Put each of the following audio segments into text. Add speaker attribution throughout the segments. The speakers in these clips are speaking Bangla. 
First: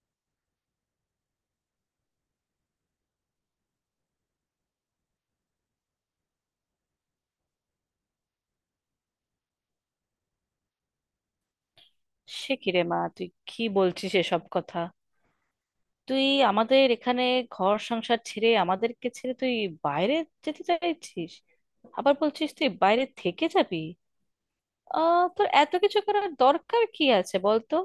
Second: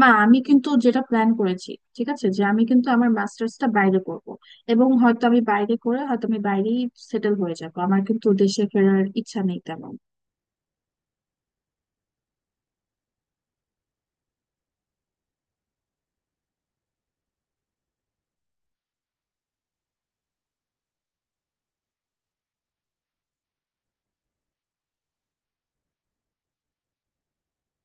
Speaker 1: মা, আমি কিন্তু যেটা প্ল্যান করেছি, ঠিক আছে, যে আমি কিন্তু আমার মাস্টার্সটা বাইরে করব এবং হয়তো আমি বাইরে করে হয়তো আমি বাইরেই সেটেল হয়ে যাব। আমার কিন্তু দেশে ফেরার ইচ্ছা নেই তেমন।
Speaker 2: সে কি রে মা, তুই কি বলছিস এসব কথা? তুই আমাদের এখানে ঘর সংসার ছেড়ে, আমাদেরকে ছেড়ে তুই বাইরে যেতে চাইছিস? আবার বলছিস তুই বাইরে থেকে যাবি? আহ, তোর এত কিছু করার দরকার কি আছে বলতো?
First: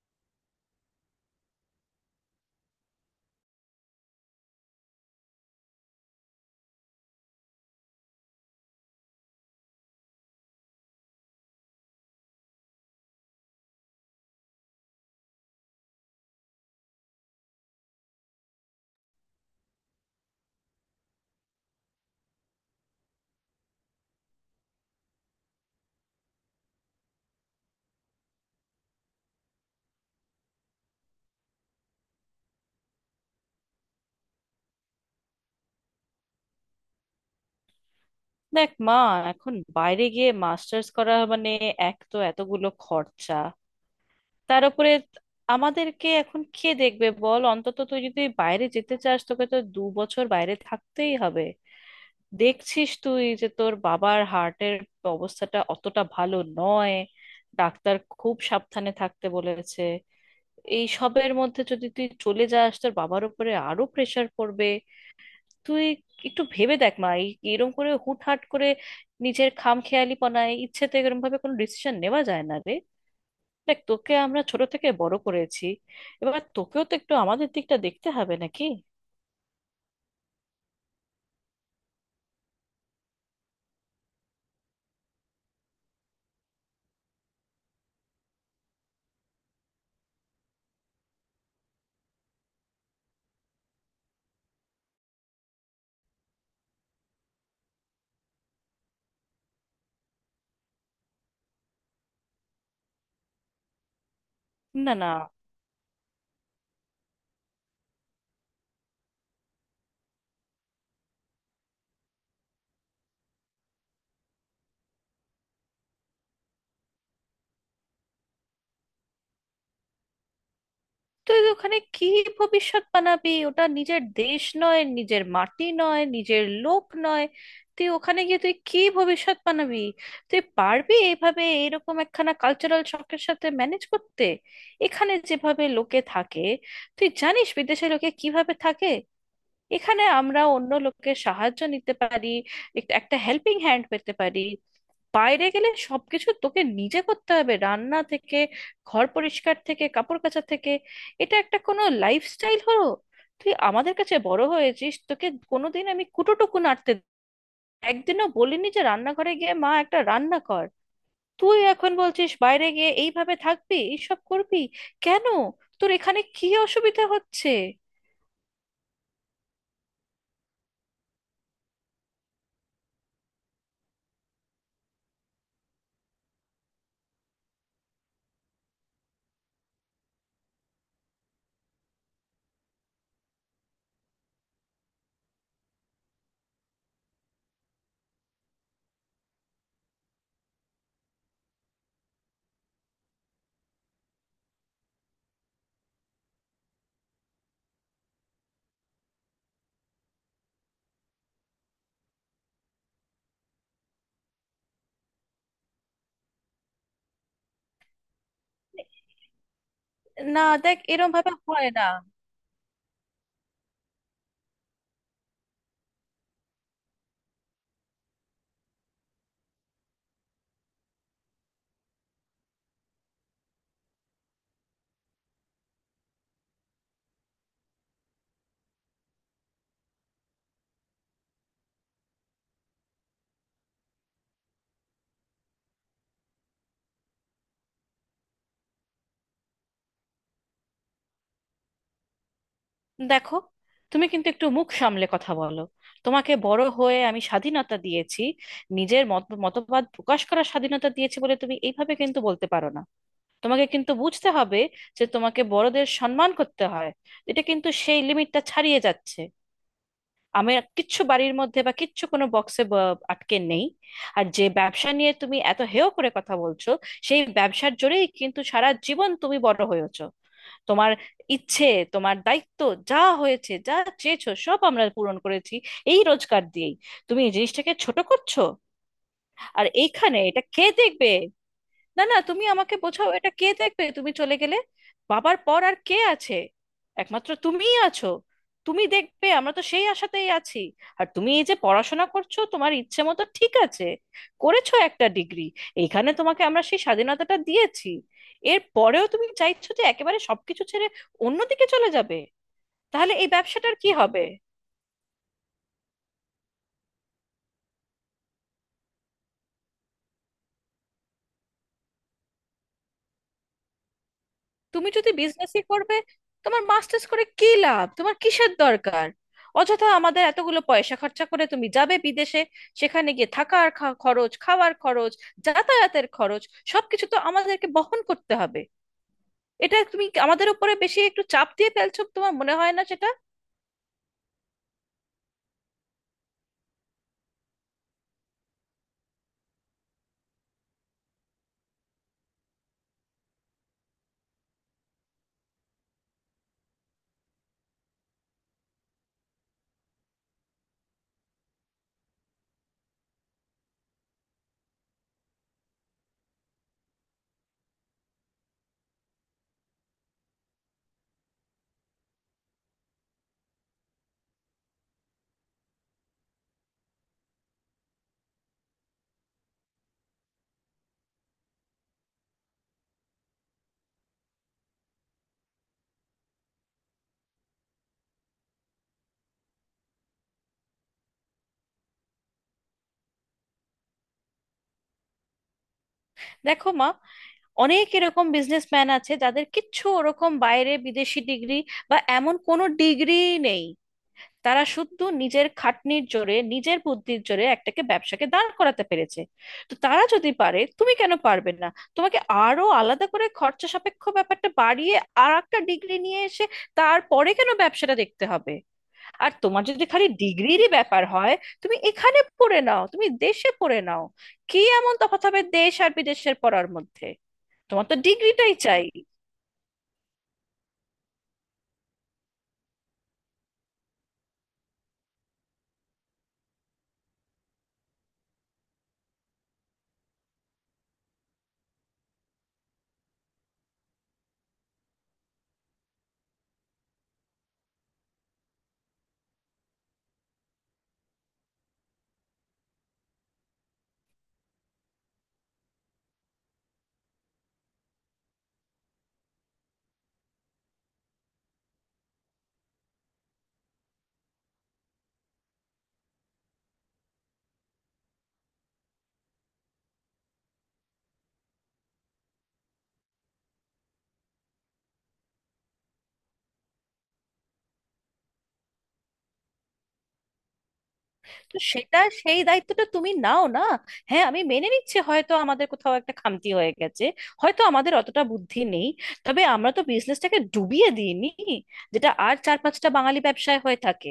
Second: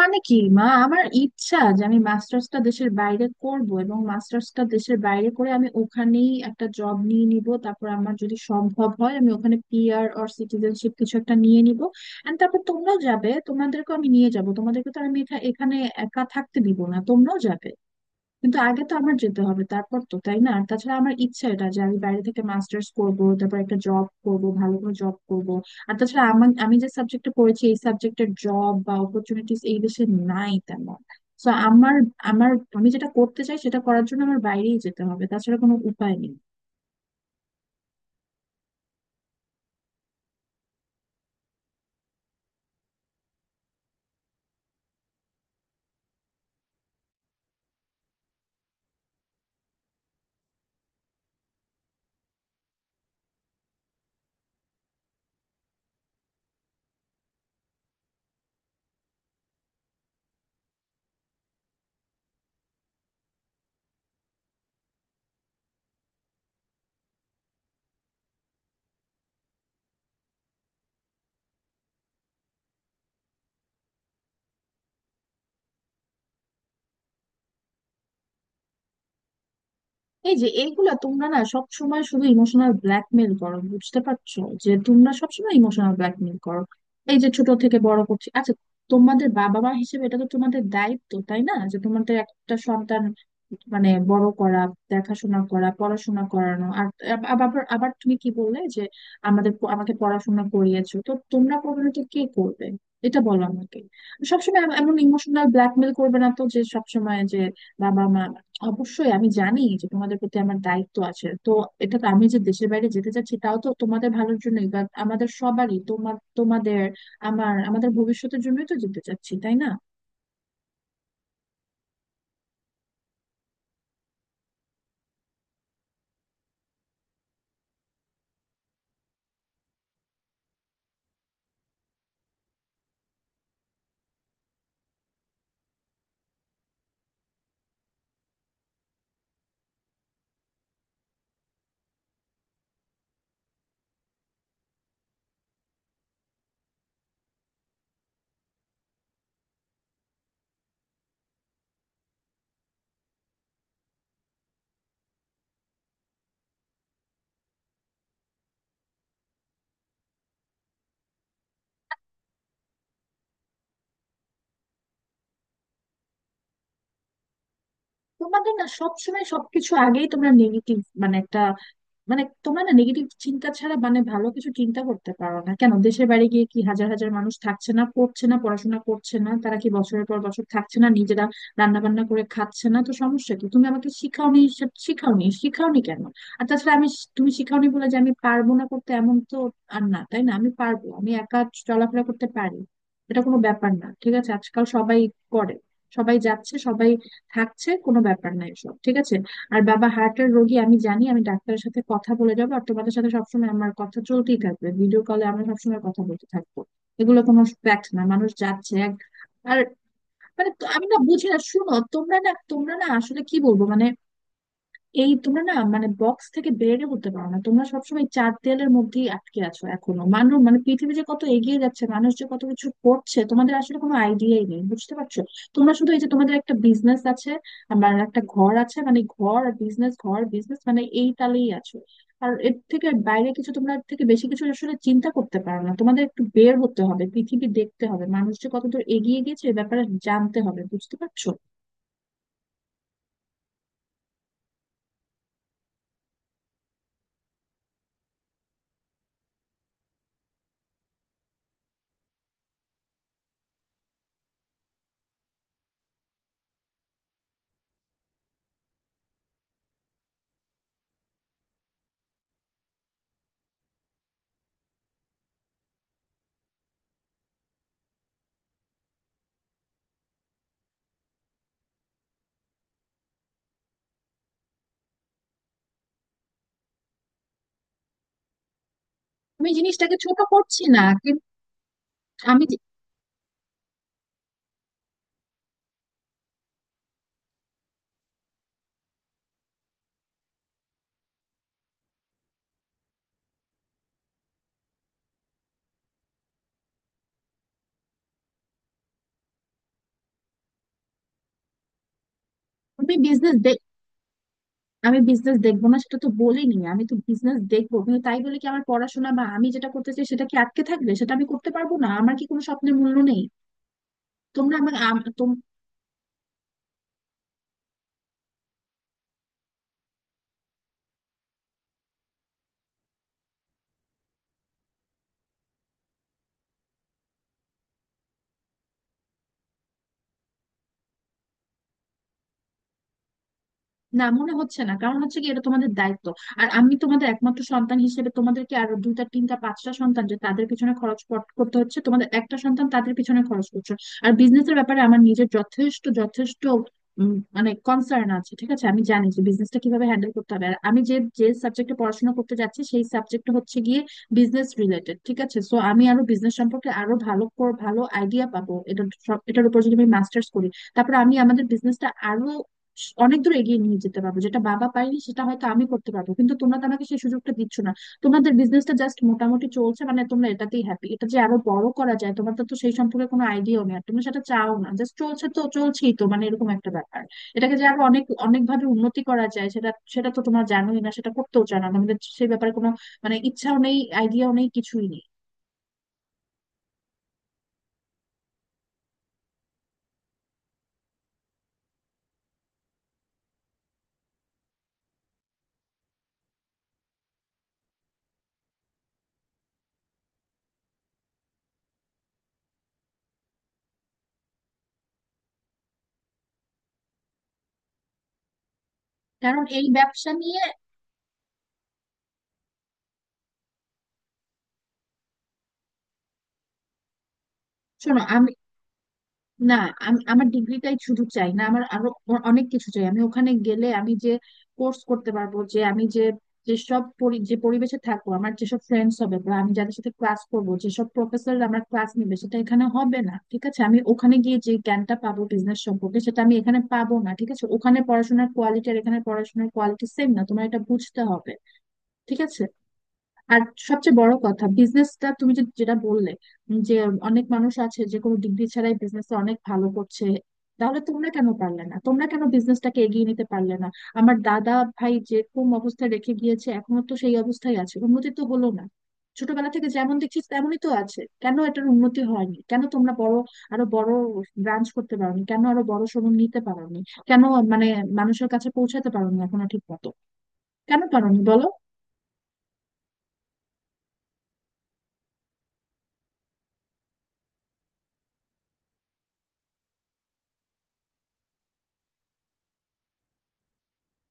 Speaker 1: মানে কি মা, আমার ইচ্ছা যে আমি মাস্টার্সটা দেশের বাইরে করব এবং মাস্টার্সটা দেশের বাইরে করে আমি ওখানেই একটা জব নিয়ে নিব, তারপর আমার যদি সম্ভব হয় আমি ওখানে পিআর অর সিটিজেনশিপ কিছু একটা নিয়ে নিব। এন্ড তারপর তোমরাও যাবে, তোমাদেরকেও আমি নিয়ে যাব, তোমাদেরকে তো আর আমি এখানে একা থাকতে দিব না, তোমরাও যাবে। কিন্তু আগে তো আমার যেতে হবে তারপর তো, তাই না? আর তাছাড়া আমার ইচ্ছা এটা যে আমি বাইরে থেকে মাস্টার্স করব, তারপর একটা জব করব, ভালো করে জব করব। আর তাছাড়া আমার, আমি যে সাবজেক্টে পড়েছি এই সাবজেক্টের জব বা অপরচুনিটিস এই দেশে নাই তেমন। তো আমার, আমার, আমি যেটা করতে চাই সেটা করার জন্য আমার বাইরেই যেতে হবে, তাছাড়া কোনো উপায় নেই।
Speaker 2: দেখ মা, এখন বাইরে গিয়ে মাস্টার্স করা মানে এক তো এতগুলো খরচা, তার উপরে আমাদেরকে এখন কে দেখবে বল? অন্তত তুই যদি বাইরে যেতে চাস, তোকে তো 2 বছর বাইরে থাকতেই হবে। দেখছিস তুই যে তোর বাবার হার্টের অবস্থাটা অতটা ভালো নয়, ডাক্তার খুব সাবধানে থাকতে বলেছে। এই সবের মধ্যে যদি তুই চলে যাস, তোর বাবার উপরে আরো প্রেশার পড়বে। তুই একটু ভেবে দেখ মা, এরম করে হুটহাট করে নিজের খামখেয়ালিপনায় ইচ্ছেতে এরম ভাবে কোনো ডিসিশন নেওয়া যায় না রে। দেখ, তোকে আমরা ছোট থেকে বড় করেছি, এবার তোকেও তো একটু আমাদের দিকটা দেখতে হবে নাকি?
Speaker 1: এই যে এইগুলা তোমরা না সব সময় শুধু ইমোশনাল ব্ল্যাকমেল করো, বুঝতে পারছো? যে তোমরা সবসময় ইমোশনাল ব্ল্যাকমেল করো। এই যে ছোট থেকে বড় করছি, আচ্ছা, তোমাদের বাবা মা হিসেবে এটা তো তোমাদের দায়িত্ব, তাই না? যে তোমাদের একটা সন্তান, মানে, বড় করা, দেখাশোনা করা, পড়াশোনা করানো। আর আব- আব- আবার আবার তুমি কি বললে যে আমাকে পড়াশোনা করিয়েছো তো তোমরা, করবে না তো কে করবে? এটা বলো আমাকে। সবসময়
Speaker 2: না
Speaker 1: এমন
Speaker 2: না
Speaker 1: ইমোশনাল ব্ল্যাকমেল করবে না তো যে সবসময় যে বাবা মা। অবশ্যই আমি জানি যে তোমাদের প্রতি আমার দায়িত্ব আছে, তো এটা তো, আমি যে দেশের বাইরে যেতে চাচ্ছি তাও তো তোমাদের ভালোর জন্যই বা আমাদের সবারই, তোমার তোমাদের আমার আমাদের ভবিষ্যতের জন্যই তো যেতে চাচ্ছি, তাই না?
Speaker 2: তুই ওখানে কি ভবিষ্যৎ বানাবি? ওটা নিজের দেশ নয়, নিজের মাটি নয়, নিজের লোক নয়। তুই ওখানে গিয়ে তুই কি ভবিষ্যৎ বানাবি? তুই পারবি এভাবে এরকম একখানা কালচারাল শকের সাথে ম্যানেজ করতে? এখানে যেভাবে লোকে থাকে, তুই জানিস বিদেশে লোকে কিভাবে থাকে? এখানে আমরা অন্য লোকের সাহায্য নিতে পারি, একটা হেল্পিং হ্যান্ড পেতে পারি। বাইরে গেলে সবকিছু তোকে নিজে করতে হবে, রান্না থেকে ঘর পরিষ্কার থেকে কাপড় কাচা থেকে। এটা একটা কোনো লাইফস্টাইল হলো? তুই আমাদের কাছে বড় হয়েছিস, তোকে কোনোদিন আমি কুটোটুকু নাড়তে একদিনও বলিনি যে রান্নাঘরে গিয়ে মা একটা রান্না কর। তুই এখন বলছিস বাইরে গিয়ে এইভাবে থাকবি, এইসব করবি? কেন? তোর এখানে কি অসুবিধা হচ্ছে?
Speaker 1: তোমাদের না সবসময় সবকিছু আগেই তোমরা নেগেটিভ, মানে একটা, মানে তোমরা না নেগেটিভ চিন্তা ছাড়া, মানে, ভালো কিছু চিন্তা করতে পারো না কেন? দেশের বাইরে গিয়ে কি হাজার হাজার মানুষ থাকছে না? পড়ছে না? পড়াশোনা করছে না? তারা কি বছরের পর বছর থাকছে না, নিজেরা রান্না বান্না করে খাচ্ছে না? তো সমস্যা কি? তুমি আমাকে শিখাওনি, শিখাওনি কেন? আর তাছাড়া তুমি শিখাওনি বলে যে আমি পারবো না করতে এমন তো আর না, তাই না? আমি পারবো, আমি একা চলাফেরা করতে পারি। এটা কোনো ব্যাপার না, ঠিক আছে? আজকাল সবাই করে, সবাই যাচ্ছে, সবাই থাকছে, কোনো ব্যাপার না এসব, ঠিক আছে? আর বাবা হার্টের রোগী আমি জানি, আমি ডাক্তারের সাথে কথা বলে যাবো, আর তোমাদের সাথে সবসময় আমার কথা চলতেই থাকবে, ভিডিও কলে আমরা সবসময় কথা বলতে থাকবো। এগুলো কোনো ফ্যাক্ট না, মানুষ যাচ্ছে আর,
Speaker 2: না, দেখ,
Speaker 1: আমি না
Speaker 2: এরম
Speaker 1: বুঝি
Speaker 2: ভাবে
Speaker 1: না,
Speaker 2: হয়
Speaker 1: শুনো,
Speaker 2: না।
Speaker 1: তোমরা না, তোমরা না, আসলে কি বলবো, মানে, এই তোমরা না, মানে, বক্স থেকে বেরে উঠতে পারো না, তোমরা সবসময় চার দেয়ালের মধ্যেই আটকে আছো এখনো। মানুষ, মানে, পৃথিবী যে কত এগিয়ে যাচ্ছে, মানুষ যে কত কিছু করছে, তোমাদের আসলে কোনো আইডিয়াই নেই, বুঝতে পারছো? তোমরা শুধু এই যে তোমাদের একটা বিজনেস আছে, আমার একটা ঘর আছে, মানে, ঘর আর বিজনেস, ঘর বিজনেস, মানে এই তালেই আছো। আর এর থেকে বাইরে কিছু, তোমরা এর থেকে বেশি কিছু আসলে চিন্তা করতে পারো না। তোমাদের একটু বের হতে হবে, পৃথিবী দেখতে হবে, মানুষ যে কতদূর এগিয়ে গেছে এ ব্যাপারে জানতে হবে, বুঝতে পারছো?
Speaker 2: দেখো, তুমি কিন্তু একটু মুখ সামলে কথা বলো। তোমাকে বড় হয়ে আমি স্বাধীনতা দিয়েছি, নিজের মত মতবাদ প্রকাশ করার স্বাধীনতা দিয়েছি বলে তুমি এইভাবে কিন্তু বলতে পারো না। তোমাকে কিন্তু বুঝতে হবে যে তোমাকে বড়দের সম্মান করতে হয়। এটা কিন্তু সেই লিমিটটা ছাড়িয়ে যাচ্ছে। আমি কিচ্ছু বাড়ির মধ্যে বা কিচ্ছু কোনো বক্সে আটকে নেই। আর যে ব্যবসা নিয়ে তুমি এত হেয় করে কথা বলছো, সেই ব্যবসার জোরেই কিন্তু সারা জীবন তুমি বড় হয়েছো। তোমার ইচ্ছে, তোমার দায়িত্ব, যা হয়েছে, যা চেয়েছো সব আমরা পূরণ করেছি এই রোজগার দিয়েই। তুমি এই জিনিসটাকে ছোট করছো।
Speaker 1: আমি
Speaker 2: আর
Speaker 1: জিনিসটাকে
Speaker 2: এইখানে
Speaker 1: ছোট
Speaker 2: এটা
Speaker 1: করছি
Speaker 2: কে
Speaker 1: না,
Speaker 2: দেখবে?
Speaker 1: কিন্তু
Speaker 2: না না তুমি
Speaker 1: আমি
Speaker 2: আমাকে বোঝাও, এটা কে দেখবে তুমি চলে গেলে? বাবার পর আর কে আছে? একমাত্র তুমিই আছো, তুমি দেখবে, আমরা তো সেই আশাতেই আছি। আর তুমি এই যে পড়াশোনা করছো তোমার ইচ্ছে মতো, ঠিক আছে, করেছো একটা ডিগ্রি, এখানে তোমাকে আমরা সেই স্বাধীনতাটা দিয়েছি। এর পরেও তুমি চাইছো যে একেবারে সবকিছু ছেড়ে অন্যদিকে চলে যাবে?
Speaker 1: আমি
Speaker 2: তাহলে এই
Speaker 1: বিজনেস দেখ,
Speaker 2: ব্যবসাটার কি হবে?
Speaker 1: আমি বিজনেস দেখবো না সেটা তো বলিনি, আমি তো বিজনেস দেখবো, কিন্তু তাই বলে কি আমার পড়াশোনা বা আমি যেটা করতে চাই সেটা কি আটকে থাকবে? সেটা আমি করতে পারবো না? আমার কি কোনো স্বপ্নের মূল্য নেই? তোমরা আমাকে।
Speaker 2: তুমি যদি বিজনেসই করবে, তোমার মাস্টার্স করে কি লাভ? তোমার কিসের দরকার অযথা আমাদের এতগুলো পয়সা খরচা করে তুমি যাবে বিদেশে? সেখানে গিয়ে থাকার খরচ, খাওয়ার খরচ, যাতায়াতের খরচ, সবকিছু তো আমাদেরকে বহন করতে হবে। এটা তুমি আমাদের উপরে বেশি একটু চাপ দিয়ে ফেলছো, তোমার মনে হয় না সেটা?
Speaker 1: না, মনে হচ্ছে না, কারণ হচ্ছে কি, এটা তোমাদের দায়িত্ব। আর আমি তোমাদের একমাত্র সন্তান হিসেবে, তোমাদেরকে আরো দুইটা তিনটা পাঁচটা সন্তান যে তাদের পিছনে খরচ করতে হচ্ছে, তোমাদের একটা সন্তান, তাদের পিছনে খরচ করছো। আর বিজনেসের ব্যাপারে আমার নিজের যথেষ্ট যথেষ্ট মানে কনসার্ন আছে, ঠিক আছে? আমি জানি যে বিজনেসটা কিভাবে হ্যান্ডেল করতে হবে, আর আমি যে যে সাবজেক্টে পড়াশোনা করতে যাচ্ছি সেই সাবজেক্ট হচ্ছে গিয়ে বিজনেস রিলেটেড, ঠিক আছে? সো আমি আরো বিজনেস সম্পর্কে আরো ভালো ভালো আইডিয়া পাবো এটা, এটার উপর যদি আমি মাস্টার্স করি। তারপর আমি আমাদের বিজনেসটা আরো অনেক দূর এগিয়ে নিয়ে যেতে পারবো, যেটা বাবা পারেনি সেটা হয়তো আমি করতে পারবো, কিন্তু তোমরা তো আমাকে সেই সুযোগটা দিচ্ছ না। তোমাদের বিজনেসটা জাস্ট মোটামুটি চলছে, মানে তোমরা এটাতেই হ্যাপি। এটা যে আরো বড় করা যায় তোমার তো তো সেই সম্পর্কে কোনো আইডিয়াও নেই, আর তোমরা সেটা চাও না, জাস্ট চলছে তো চলছেই, তো মানে এরকম একটা ব্যাপার। এটাকে যে আরো অনেক অনেক ভাবে উন্নতি করা যায় সেটা সেটা তো তোমরা জানোই না, সেটা করতেও জানো না, আমাদের সেই ব্যাপারে কোনো, মানে, ইচ্ছাও নেই, আইডিয়াও নেই, কিছুই নেই।
Speaker 2: দেখো মা, অনেক এরকম বিজনেসম্যান আছে যাদের কিচ্ছু ওরকম বাইরে বিদেশি ডিগ্রি বা এমন কোনো ডিগ্রি নেই, তারা শুধু নিজের খাটনির জোরে, নিজের বুদ্ধির জোরে একটাকে ব্যবসাকে দাঁড় করাতে পেরেছে। তো তারা যদি পারে, তুমি কেন পারবে না? তোমাকে আরো আলাদা করে খরচা সাপেক্ষ ব্যাপারটা বাড়িয়ে আর একটা ডিগ্রি নিয়ে এসে তারপরে কেন ব্যবসাটা দেখতে হবে? আর
Speaker 1: কারণ
Speaker 2: তোমার
Speaker 1: এই
Speaker 2: যদি খালি
Speaker 1: ব্যবসা নিয়ে
Speaker 2: ডিগ্রিরই ব্যাপার হয়, তুমি এখানে পড়ে নাও, তুমি দেশে পড়ে নাও। কি এমন তফাৎ হবে দেশ আর বিদেশের পড়ার মধ্যে? তোমার তো
Speaker 1: শোনো, আমি,
Speaker 2: ডিগ্রিটাই চাই।
Speaker 1: না, আমি আমার ডিগ্রিটাই শুধু চাই না, আমার আরো অনেক কিছু চাই। আমি ওখানে গেলে আমি যে কোর্স করতে পারবো, যে আমি যে যে পরিবেশে থাকবো, আমার যেসব ফ্রেন্ডস হবে, বা আমি যাদের সাথে ক্লাস করবো, যেসব প্রফেসর আমার ক্লাস নেবে, সেটা এখানে হবে না, ঠিক আছে? আমি ওখানে গিয়ে যে জ্ঞানটা পাবো বিজনেস সম্পর্কে সেটা আমি এখানে পাবো না, ঠিক আছে? ওখানে পড়াশোনার কোয়ালিটি আর এখানে পড়াশোনার কোয়ালিটি সেম না, তোমার এটা বুঝতে হবে, ঠিক আছে? আর সবচেয়ে বড় কথা, বিজনেসটা তুমি যেটা বললে যে অনেক মানুষ আছে যে কোনো ডিগ্রি ছাড়াই বিজনেসে অনেক ভালো করছে, তাহলে তোমরা কেন পারলে না? তোমরা কেন বিজনেসটাকে এগিয়ে নিতে পারলে না? আমার দাদা ভাই যেরকম অবস্থায় রেখে গিয়েছে এখনো তো সেই অবস্থায় আছে, উন্নতি তো হলো না। ছোটবেলা থেকে যেমন দেখছি তেমনই তো আছে, কেন এটার উন্নতি হয়নি? কেন তোমরা বড়, আরো বড় ব্রাঞ্চ করতে পারোনি? কেন আরো বড় শোরুম নিতে পারোনি? কেন, মানে, মানুষের কাছে পৌঁছাতে পারোনি এখনো ঠিক মতো? কেন পারোনি বলো?
Speaker 2: তো সেটা সেই দায়িত্বটা তুমি নাও না। হ্যাঁ, আমি মেনে নিচ্ছি হয়তো আমাদের কোথাও একটা খামতি হয়ে গেছে, হয়তো আমাদের অতটা বুদ্ধি নেই, তবে আমরা তো বিজনেসটাকে ডুবিয়ে দিইনি, যেটা আর 4-5টা বাঙালি ব্যবসায় হয়ে থাকে।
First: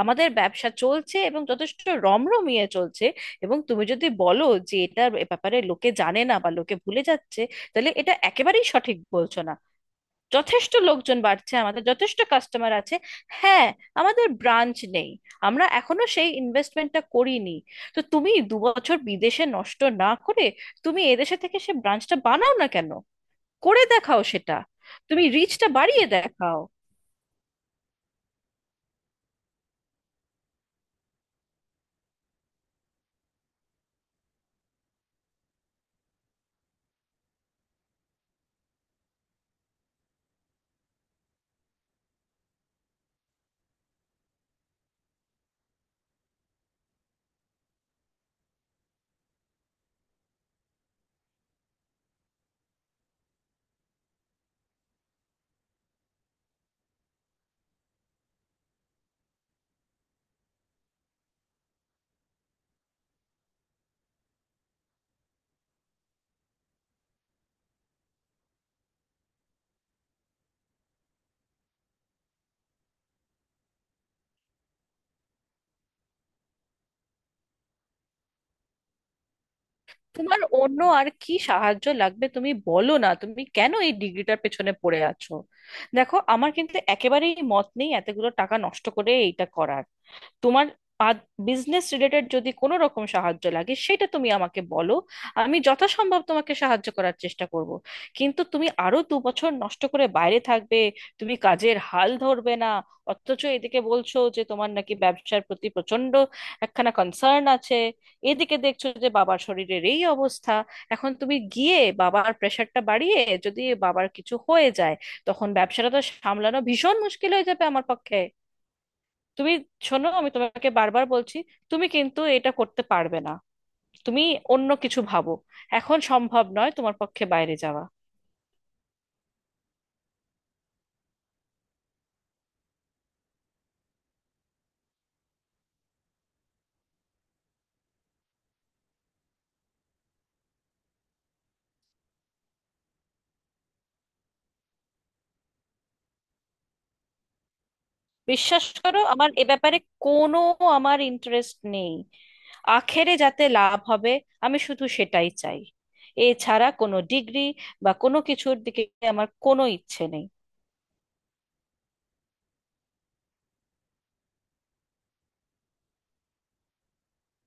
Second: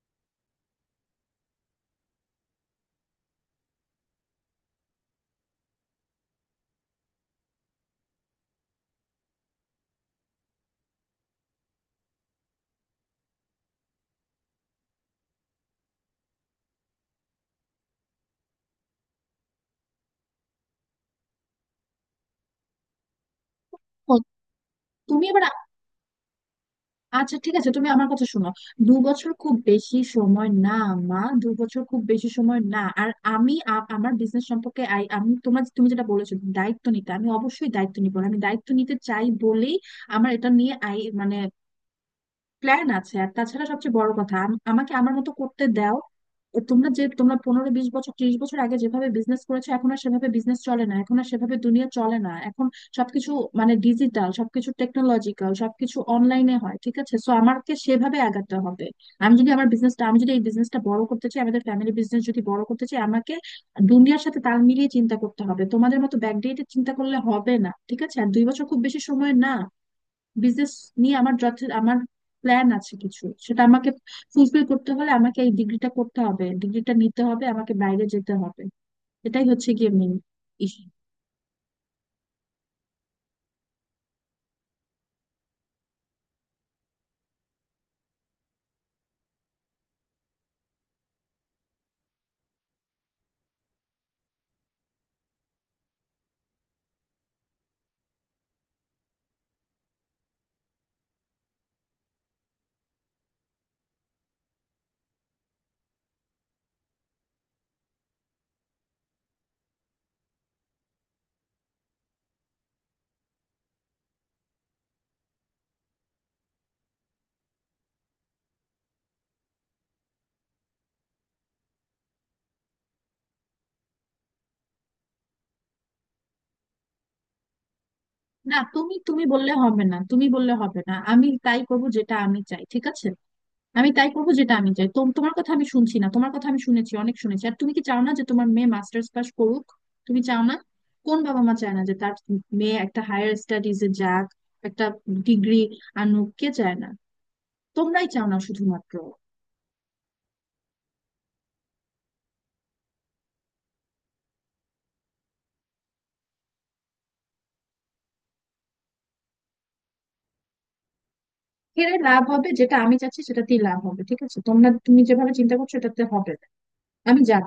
Speaker 2: আমাদের ব্যবসা চলছে, এবং যথেষ্ট রমরমিয়ে চলছে। এবং তুমি যদি বলো যে এটার ব্যাপারে লোকে জানে না বা লোকে ভুলে যাচ্ছে, তাহলে এটা একেবারেই সঠিক বলছো না। যথেষ্ট লোকজন বাড়ছে, আমাদের যথেষ্ট কাস্টমার আছে। হ্যাঁ, আমাদের ব্রাঞ্চ নেই, আমরা এখনো সেই ইনভেস্টমেন্টটা করিনি। তো তুমি 2 বছর বিদেশে নষ্ট না করে তুমি এদেশে থেকে সে ব্রাঞ্চটা বানাও না কেন? করে
Speaker 1: ও,
Speaker 2: দেখাও সেটা। তুমি
Speaker 1: তুমি এবার,
Speaker 2: রিচটা বাড়িয়ে দেখাও।
Speaker 1: আচ্ছা ঠিক আছে, তুমি আমার কথা শোনো। 2 বছর খুব বেশি সময় না, মা, 2 বছর খুব বেশি সময় না। আর আমি, আমার বিজনেস সম্পর্কে, আমি তোমার, তুমি যেটা বলেছো দায়িত্ব নিতে, আমি অবশ্যই দায়িত্ব নিবো, আমি দায়িত্ব নিতে চাই বলেই আমার এটা নিয়ে, আই মানে, প্ল্যান আছে। আর তাছাড়া সবচেয়ে বড় কথা, আমাকে আমার মতো করতে দাও। তোমরা যে তোমরা 15 20 বছর 30 বছর আগে যেভাবে বিজনেস করেছো এখন আর সেভাবে বিজনেস চলে না, এখন আর সেভাবে দুনিয়া চলে না। এখন সবকিছু, মানে, ডিজিটাল সবকিছু, টেকনোলজিক্যাল সবকিছু অনলাইনে হয়, ঠিক আছে? সো আমাকে সেভাবে আগাতে হবে। আমি যদি আমার বিজনেসটা, আমি যদি এই বিজনেসটা বড় করতে চাই, আমাদের ফ্যামিলি বিজনেস যদি বড় করতে চাই, আমাকে দুনিয়ার সাথে তাল মিলিয়ে চিন্তা করতে হবে, তোমাদের মতো ব্যাকডেটে চিন্তা করলে হবে না, ঠিক আছে? আর 2 বছর খুব বেশি সময় না। বিজনেস নিয়ে আমার যথে, আমার প্ল্যান আছে কিছু, সেটা আমাকে ফুলফিল করতে হলে আমাকে এই ডিগ্রিটা করতে হবে, ডিগ্রিটা নিতে হবে, আমাকে বাইরে যেতে হবে। এটাই হচ্ছে গিয়ে মেন
Speaker 2: তোমার অন্য
Speaker 1: ইস্যু।
Speaker 2: আর কি সাহায্য লাগবে তুমি বলো না, তুমি কেন এই ডিগ্রিটার পেছনে পড়ে আছো? দেখো, আমার কিন্তু একেবারেই মত নেই এতগুলো টাকা নষ্ট করে এইটা করার। তোমার বিজনেস রিলেটেড যদি কোনো রকম সাহায্য লাগে, সেটা তুমি আমাকে বলো, আমি যথাসম্ভব তোমাকে সাহায্য করার চেষ্টা করব। কিন্তু তুমি আরো 2 বছর নষ্ট করে বাইরে থাকবে, তুমি কাজের হাল ধরবে না, অথচ এদিকে বলছো যে তোমার নাকি ব্যবসার প্রতি প্রচন্ড একখানা কনসার্ন আছে। এদিকে দেখছো যে বাবার শরীরের এই অবস্থা, এখন তুমি গিয়ে বাবার প্রেশারটা বাড়িয়ে যদি বাবার কিছু হয়ে যায়, তখন ব্যবসাটা তো সামলানো ভীষণ মুশকিল হয়ে যাবে আমার পক্ষে। তুমি শোনো, আমি তোমাকে বারবার বলছি, তুমি কিন্তু এটা করতে পারবে না। তুমি অন্য কিছু ভাবো, এখন সম্ভব নয় তোমার পক্ষে বাইরে যাওয়া।
Speaker 1: না, তুমি, তুমি বললে হবে না, তুমি বললে হবে না, আমি তাই করব যেটা আমি চাই, ঠিক আছে? আমি তাই করব যেটা আমি চাই, তোমার কথা আমি শুনছি না, তোমার কথা আমি শুনেছি, অনেক শুনেছি। আর তুমি কি চাও না যে তোমার মেয়ে মাস্টার্স পাস করুক? তুমি চাও না? কোন বাবা মা চায় না যে তার মেয়ে একটা হায়ার স্টাডিজে যাক, একটা ডিগ্রি আনুক? কে চায় না? তোমরাই চাও না
Speaker 2: বিশ্বাস
Speaker 1: শুধুমাত্র।
Speaker 2: করো, আমার এ ব্যাপারে কোনো, আমার ইন্টারেস্ট নেই। আখেরে যাতে লাভ হবে আমি শুধু সেটাই চাই। এছাড়া কোনো ডিগ্রি বা কোনো কিছুর দিকে আমার কোনো ইচ্ছে নেই।
Speaker 1: এর লাভ হবে, যেটা আমি চাচ্ছি সেটাতেই লাভ হবে, ঠিক আছে? তোমরা, তুমি যেভাবে চিন্তা করছো এটাতে হবে না। আমি যাব।